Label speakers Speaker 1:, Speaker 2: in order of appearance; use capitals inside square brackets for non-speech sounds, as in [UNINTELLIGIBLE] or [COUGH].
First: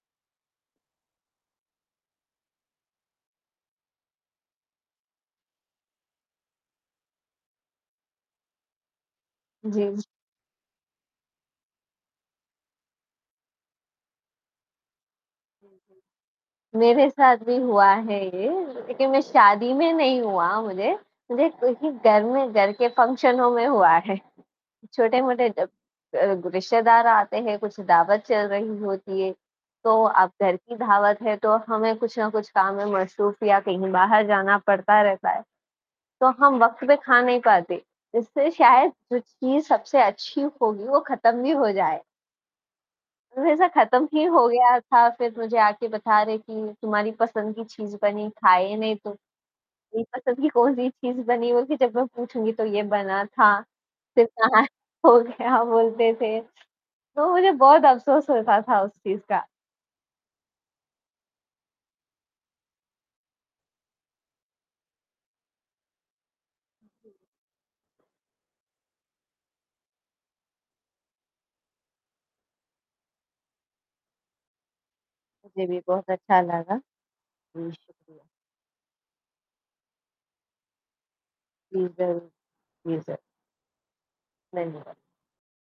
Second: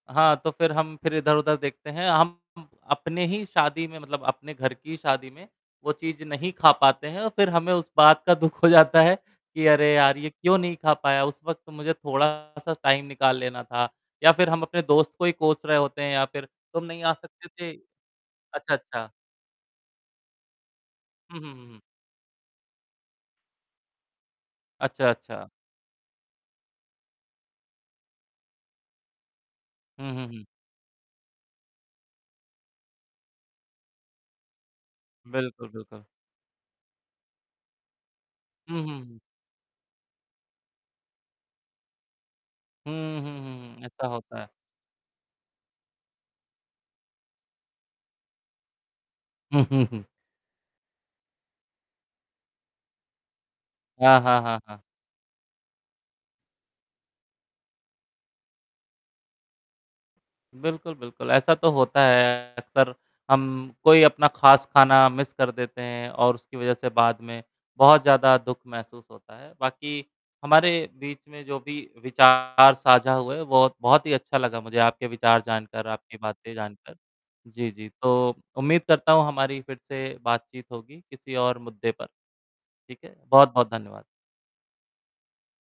Speaker 1: हाँ, तो फिर हम फिर इधर-उधर देखते हैं, हम अपने ही शादी में मतलब अपने घर की शादी में वो चीज़ नहीं ख़ा पाते हैं और फिर हमें उस बात का दुख हो जाता है कि अरे
Speaker 2: जी।
Speaker 1: यार! ये क्यों नहीं ख़ा पाया। उस वक़्त मुझे थोड़ा-सा टाइम निकाल लेना था या फिर हम अपने दोस्त को ही कोस रहे होते हैं या फिर तुम नहीं
Speaker 2: मेरे
Speaker 1: आ
Speaker 2: साथ
Speaker 1: सकते
Speaker 2: भी
Speaker 1: थे।
Speaker 2: हुआ है ये
Speaker 1: अच्छा,
Speaker 2: लेक़िन
Speaker 1: अच्छा।
Speaker 2: मैं शादी में नहीं हुआ मुझे,
Speaker 1: हुँ,
Speaker 2: मुझे
Speaker 1: हुँ, हुँ, हुँ।
Speaker 2: किसी घर में घर के फंक्शनों में हुआ है।
Speaker 1: अच्छा,
Speaker 2: छोटे-मोटे
Speaker 1: अच्छा।
Speaker 2: जो अ, रिश्तेदार आते हैं, कुछ दावत चल रही होती है, तो
Speaker 1: हुँ, हुँ,
Speaker 2: अब
Speaker 1: हुँ।
Speaker 2: घर की दावत है, तो हमें कुछ ना कुछ काम में मशरूफ़ या कहीं बाहर जाना पड़ता रहता है।
Speaker 1: बिल्कुल, बिल्कुल।
Speaker 2: तो हम वक़्त पे ख़ा नहीं पाते, इससे
Speaker 1: हुँ,
Speaker 2: शायद
Speaker 1: हुँ,
Speaker 2: जो
Speaker 1: हुँ।
Speaker 2: चीज़ सबसे अच्छी होगी वो ख़त्म भी हो जाए।
Speaker 1: हुँ, हुँ,
Speaker 2: वैसा
Speaker 1: हुँ, ऐसा
Speaker 2: ख़त्म ही
Speaker 1: होता
Speaker 2: हो
Speaker 1: है।
Speaker 2: गया था, फिर मुझे आके बता रहे कि तुम्हारी पसंद की चीज़ बनी ख़ाई नहीं तुम,
Speaker 1: हुँ, हुँ, हुँ।
Speaker 2: मेरी पसंद की कौन-सी चीज़ बनी होगी? जब मैं पूछूँगी तो ये बना था।
Speaker 1: हाँ,
Speaker 2: फिर
Speaker 1: हाँ, हाँ,
Speaker 2: कहाँ
Speaker 1: हाँ।
Speaker 2: ख़ो गया बोलते थे, तो मुझे बहुत अफ़सोस होता था उस चीज़ का।
Speaker 1: बिल्कुल, बिल्कुल, ऐसा तो होता है। अक्सर हम कोई अपना ख़ास ख़ाना मिस कर देते हैं और उसकी वजह से बाद में बहुत ज़्यादा दुख महसूस होता है। बाकी हमारे बीच में जो भी विचार साझा हुए, बहुत बहुत ही अच्छा लगा मुझे आपके विचार
Speaker 2: मुझे भी
Speaker 1: जानकर,
Speaker 2: बहुत
Speaker 1: आपकी
Speaker 2: अच्छा
Speaker 1: बातें
Speaker 2: लगा।
Speaker 1: जानकर।
Speaker 2: जी,
Speaker 1: जी, जी
Speaker 2: शु
Speaker 1: तो उम्मीद करता हूँ हमारी फिर से बातचीत होगी किसी और
Speaker 2: जी,
Speaker 1: मुद्दे पर,
Speaker 2: ज़रूर। जी,
Speaker 1: ठीक है।
Speaker 2: सर।
Speaker 1: बहुत-बहुत धन्यवाद।
Speaker 2: [UNINTELLIGIBLE]